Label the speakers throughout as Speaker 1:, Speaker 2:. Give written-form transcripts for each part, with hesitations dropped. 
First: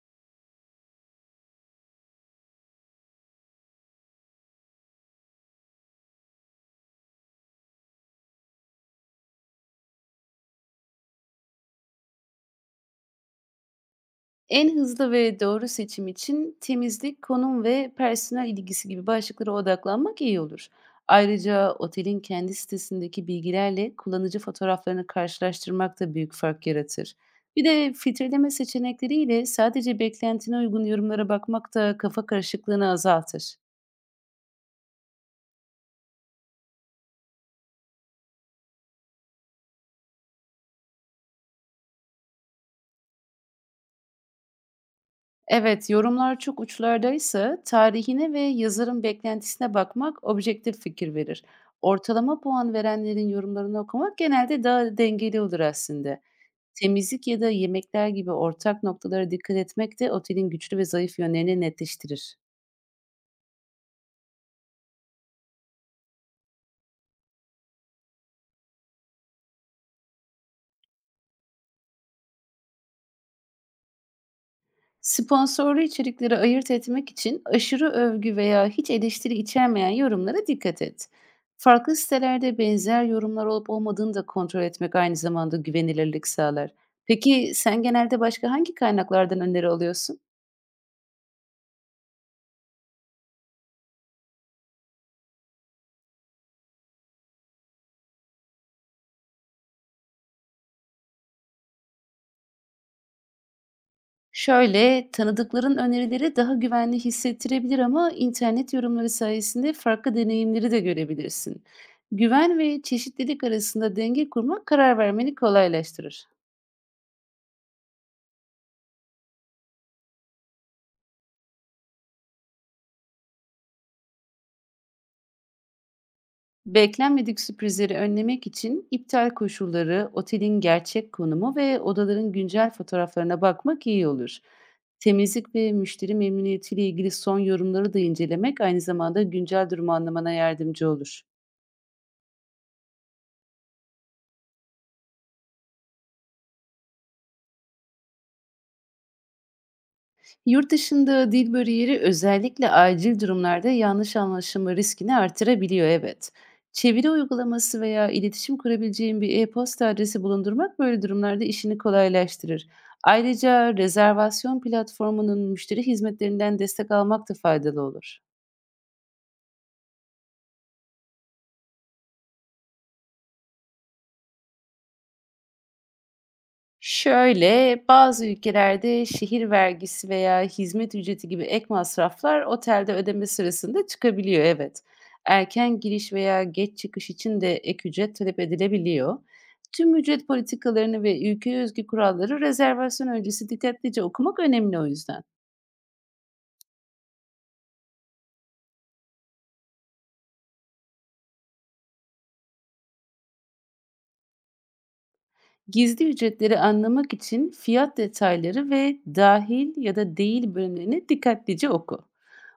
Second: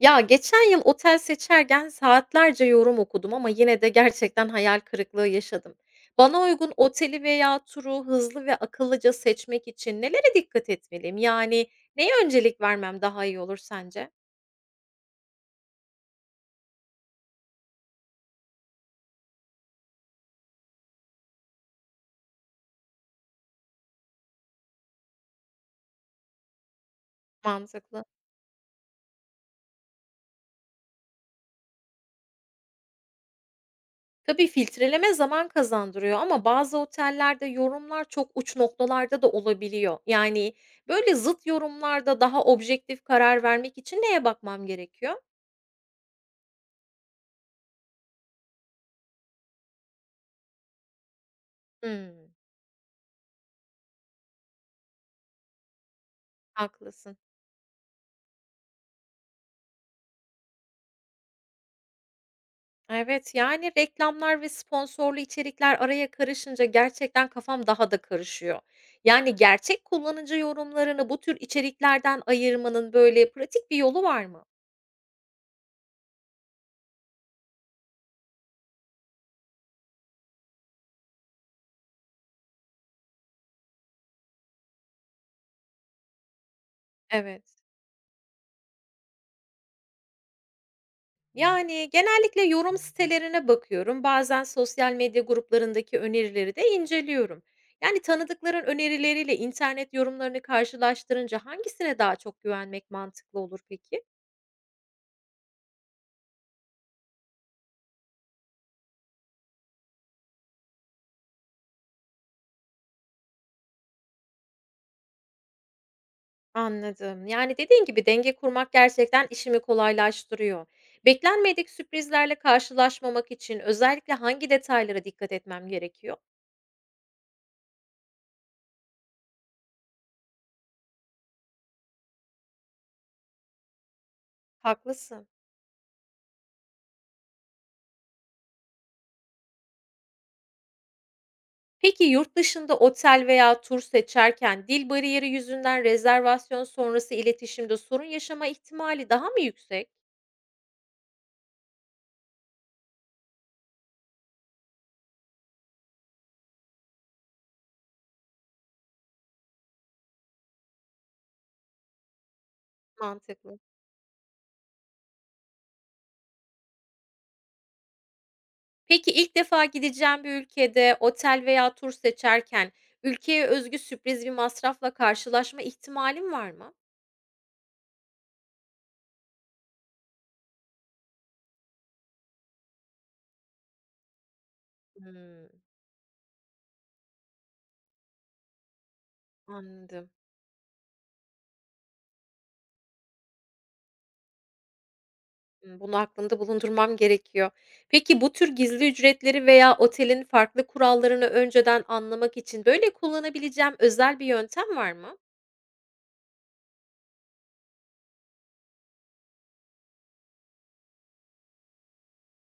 Speaker 1: Ya, geçen yıl otel seçerken saatlerce yorum okudum ama yine de gerçekten hayal kırıklığı yaşadım. Bana uygun oteli veya turu hızlı ve akıllıca seçmek için nelere dikkat etmeliyim? Yani neye öncelik vermem daha iyi olur sence?
Speaker 2: En hızlı ve doğru seçim için temizlik, konum ve personel ilgisi gibi başlıklara odaklanmak iyi olur. Ayrıca otelin kendi sitesindeki bilgilerle kullanıcı fotoğraflarını karşılaştırmak da büyük fark yaratır. Bir de
Speaker 1: Mantıklı.
Speaker 2: filtreleme seçenekleriyle sadece beklentine uygun yorumlara bakmak da kafa karışıklığını azaltır.
Speaker 1: Tabii filtreleme zaman kazandırıyor ama bazı otellerde yorumlar çok uç noktalarda da olabiliyor. Yani böyle zıt yorumlarda daha objektif karar vermek için neye bakmam gerekiyor?
Speaker 2: Evet, yorumlar çok uçlardaysa tarihine ve yazarın beklentisine bakmak objektif fikir verir.
Speaker 1: Hmm,
Speaker 2: Ortalama puan verenlerin yorumlarını okumak genelde daha dengeli olur aslında.
Speaker 1: haklısın.
Speaker 2: Temizlik ya da yemekler gibi ortak noktalara dikkat etmek de otelin güçlü ve zayıf yönlerini netleştirir.
Speaker 1: Evet, yani reklamlar ve sponsorlu içerikler araya karışınca gerçekten kafam daha karışıyor. Yani gerçek kullanıcı yorumlarını bu tür içeriklerden ayırmanın böyle pratik bir yolu var mı?
Speaker 2: Sponsorlu içerikleri ayırt etmek için aşırı övgü veya hiç eleştiri içermeyen yorumlara dikkat et. Farklı sitelerde benzer yorumlar olup olmadığını da kontrol etmek aynı zamanda güvenilirlik sağlar.
Speaker 1: Evet.
Speaker 2: Peki sen genelde başka hangi kaynaklardan öneri alıyorsun?
Speaker 1: Yani genellikle yorum sitelerine bakıyorum. Bazen sosyal medya gruplarındaki önerileri de inceliyorum. Yani tanıdıkların önerileriyle internet yorumlarını karşılaştırınca hangisine daha çok güvenmek mantıklı olur peki?
Speaker 2: Şöyle, tanıdıkların önerileri daha güvenli hissettirebilir ama internet yorumları sayesinde farklı deneyimleri de görebilirsin. Güven ve çeşitlilik arasında denge kurmak karar vermeni kolaylaştırır.
Speaker 1: Anladım. Yani, dediğin gibi denge kurmak gerçekten işimi kolaylaştırıyor. Beklenmedik sürprizlerle karşılaşmamak için özellikle hangi detaylara dikkat etmem gerekiyor?
Speaker 2: Beklenmedik sürprizleri önlemek için iptal koşulları, otelin gerçek konumu ve odaların güncel fotoğraflarına bakmak iyi olur.
Speaker 1: Haklısın.
Speaker 2: Temizlik ve müşteri memnuniyetiyle ilgili son yorumları da incelemek aynı zamanda güncel durumu anlamana yardımcı olur.
Speaker 1: Peki yurt dışında otel veya tur seçerken dil bariyeri yüzünden rezervasyon sonrası iletişimde sorun yaşama ihtimali daha mı yüksek?
Speaker 2: Yurt dışında dil bariyeri özellikle acil durumlarda yanlış anlaşılma riskini artırabiliyor, evet. Çeviri uygulaması veya iletişim kurabileceğin bir e-posta adresi bulundurmak böyle durumlarda işini kolaylaştırır.
Speaker 1: Mantıklı.
Speaker 2: Ayrıca rezervasyon platformunun müşteri hizmetlerinden destek almak da faydalı olur.
Speaker 1: Peki ilk defa gideceğim bir ülkede otel veya tur seçerken ülkeye özgü sürpriz bir masrafla karşılaşma ihtimalim var mı?
Speaker 2: Şöyle, bazı ülkelerde şehir vergisi veya hizmet ücreti gibi ek masraflar otelde ödeme sırasında çıkabiliyor, evet.
Speaker 1: Hımm.
Speaker 2: Erken giriş veya geç çıkış için de ek ücret talep edilebiliyor. Tüm
Speaker 1: Anladım.
Speaker 2: ücret politikalarını ve ülkeye özgü kuralları rezervasyon öncesi dikkatlice okumak önemli, o yüzden.
Speaker 1: Bunu aklımda bulundurmam gerekiyor. Peki, bu tür gizli ücretleri veya otelin farklı kurallarını önceden anlamak için, böyle, kullanabileceğim özel bir yöntem var mı?
Speaker 2: Gizli ücretleri anlamak için fiyat detayları ve dahil ya da değil bölümlerini dikkatlice oku.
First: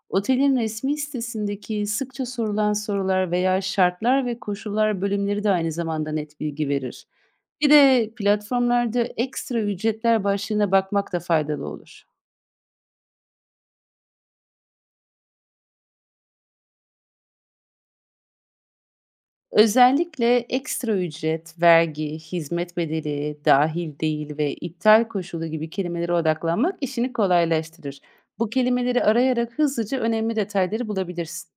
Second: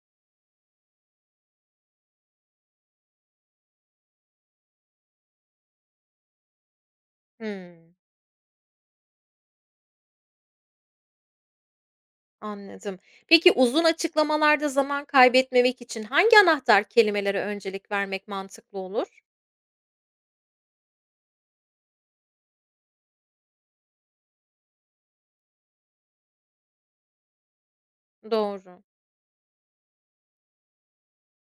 Speaker 2: Otelin resmi sitesindeki sıkça sorulan sorular veya şartlar ve koşullar bölümleri de aynı zamanda net bilgi verir. Bir
Speaker 1: Hımm,
Speaker 2: de platformlarda ekstra ücretler başlığına bakmak da faydalı olur.
Speaker 1: anladım. Peki, uzun açıklamalarda zaman kaybetmemek için hangi anahtar kelimelere öncelik vermek mantıklı olur?
Speaker 2: Özellikle ekstra ücret, vergi, hizmet bedeli, dahil değil ve iptal koşulu gibi kelimelere odaklanmak işini kolaylaştırır. Bu
Speaker 1: Doğru.
Speaker 2: kelimeleri arayarak hızlıca önemli detayları bulabilirsin.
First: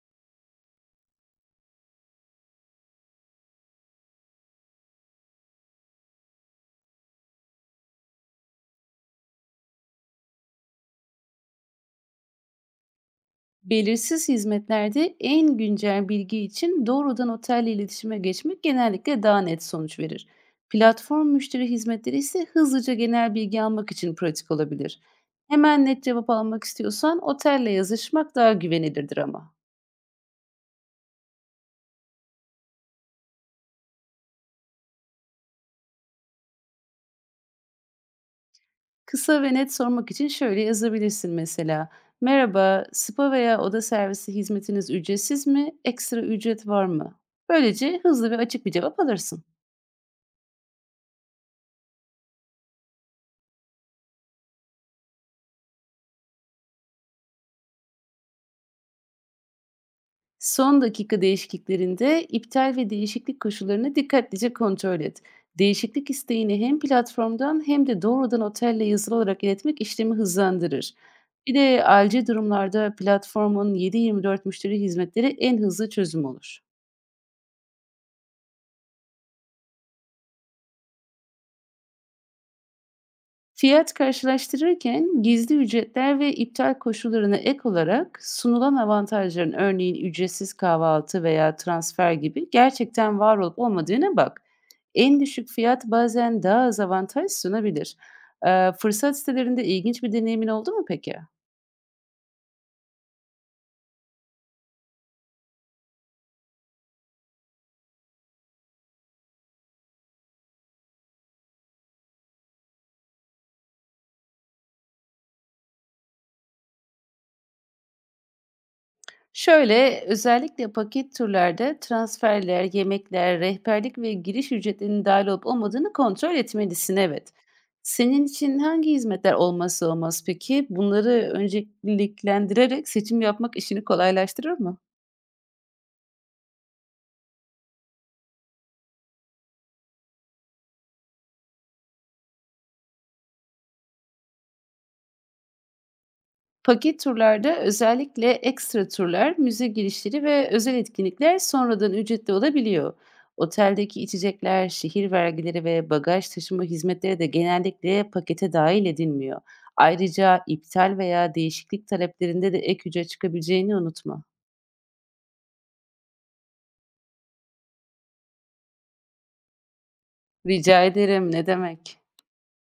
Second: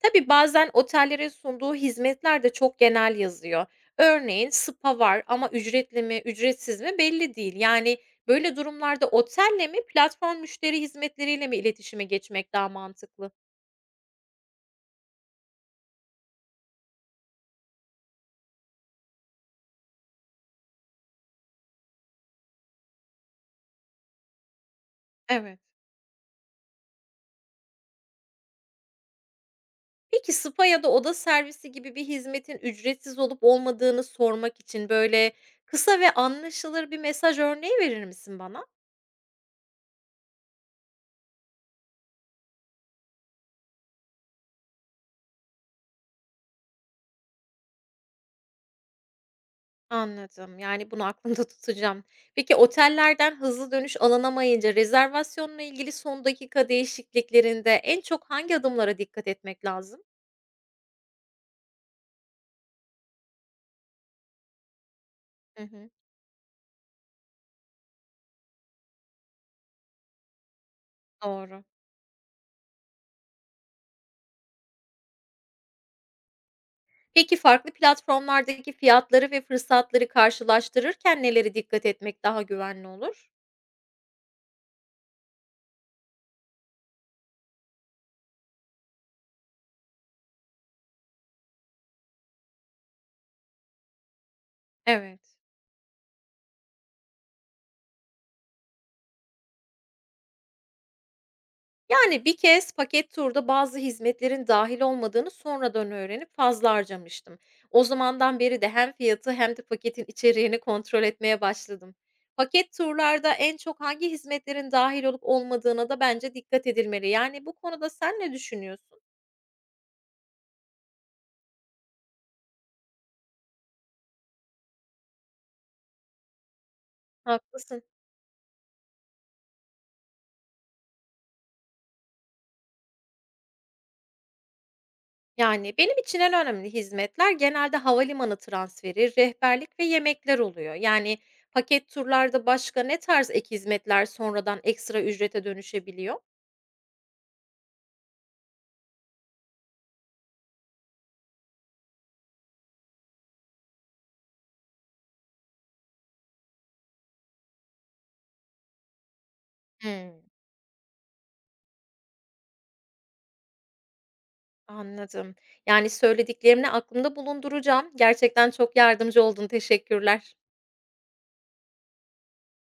Speaker 1: Tabii, bazen otellerin sunduğu hizmetler de çok genel yazıyor. Örneğin spa var ama ücretli mi, ücretsiz mi belli değil. Yani, böyle durumlarda otelle mi, platform müşteri hizmetleriyle mi iletişime geçmek daha mantıklı?
Speaker 2: Belirsiz hizmetlerde en güncel bilgi için doğrudan otelle iletişime geçmek genellikle daha net sonuç verir. Platform müşteri hizmetleri ise hızlıca genel bilgi almak için pratik olabilir.
Speaker 1: Evet.
Speaker 2: Hemen net cevap almak istiyorsan otelle yazışmak daha güvenilirdir ama.
Speaker 1: Peki, spa ya da oda servisi gibi bir hizmetin ücretsiz olup olmadığını sormak için, böyle, kısa ve anlaşılır bir mesaj örneği verir misin bana?
Speaker 2: Kısa ve net sormak için şöyle yazabilirsin mesela: merhaba, spa veya oda servisi hizmetiniz ücretsiz mi? Ekstra ücret var mı? Böylece hızlı ve açık bir cevap alırsın.
Speaker 1: Anladım. Yani, bunu aklımda tutacağım. Peki, otellerden hızlı dönüş alınamayınca rezervasyonla ilgili son dakika değişikliklerinde en çok hangi adımlara dikkat etmek lazım?
Speaker 2: Son dakika değişikliklerinde iptal ve değişiklik koşullarını dikkatlice kontrol et.
Speaker 1: Hı hı.
Speaker 2: Değişiklik isteğini hem platformdan hem de doğrudan otelle yazılı olarak iletmek işlemi hızlandırır. Bir
Speaker 1: Doğru.
Speaker 2: de acil durumlarda platformun 7/24 müşteri hizmetleri en hızlı çözüm olur.
Speaker 1: Peki, farklı platformlardaki fiyatları ve fırsatları karşılaştırırken nelere dikkat etmek daha güvenli olur?
Speaker 2: Fiyat karşılaştırırken gizli ücretler ve iptal koşullarına ek olarak sunulan avantajların, örneğin ücretsiz kahvaltı veya transfer gibi, gerçekten var olup olmadığına bak. En
Speaker 1: Evet.
Speaker 2: düşük fiyat bazen daha az avantaj sunabilir. Fırsat sitelerinde ilginç bir deneyimin oldu mu peki?
Speaker 1: Yani bir kez paket turda bazı hizmetlerin dahil olmadığını sonradan öğrenip fazla harcamıştım. O zamandan beri de hem fiyatı hem de paketin içeriğini kontrol etmeye başladım. Paket turlarda en çok hangi hizmetlerin dahil olup olmadığına da bence dikkat edilmeli. Yani bu konuda sen ne düşünüyorsun?
Speaker 2: Şöyle, özellikle paket turlarda transferler, yemekler, rehberlik ve giriş ücretlerinin dahil olup olmadığını kontrol etmelisin, evet.
Speaker 1: Haklısın.
Speaker 2: Senin için hangi hizmetler olmazsa olmaz peki? Bunları önceliklendirerek seçim yapmak işini kolaylaştırır mı?
Speaker 1: Yani benim için en önemli hizmetler genelde havalimanı transferi, rehberlik ve yemekler oluyor. Yani paket turlarda başka ne tarz ek hizmetler sonradan ekstra ücrete dönüşebiliyor?
Speaker 2: Paket turlarda özellikle ekstra turlar, müze girişleri ve özel etkinlikler sonradan ücretli olabiliyor. Oteldeki içecekler, şehir vergileri ve bagaj taşıma hizmetleri de genellikle pakete dahil edilmiyor.
Speaker 1: Hıı.
Speaker 2: Ayrıca iptal veya değişiklik taleplerinde de ek ücret çıkabileceğini unutma.
Speaker 1: Anladım. Yani, söylediklerini aklımda bulunduracağım. Gerçekten çok yardımcı oldun, teşekkürler.
Speaker 2: Rica ederim, ne demek?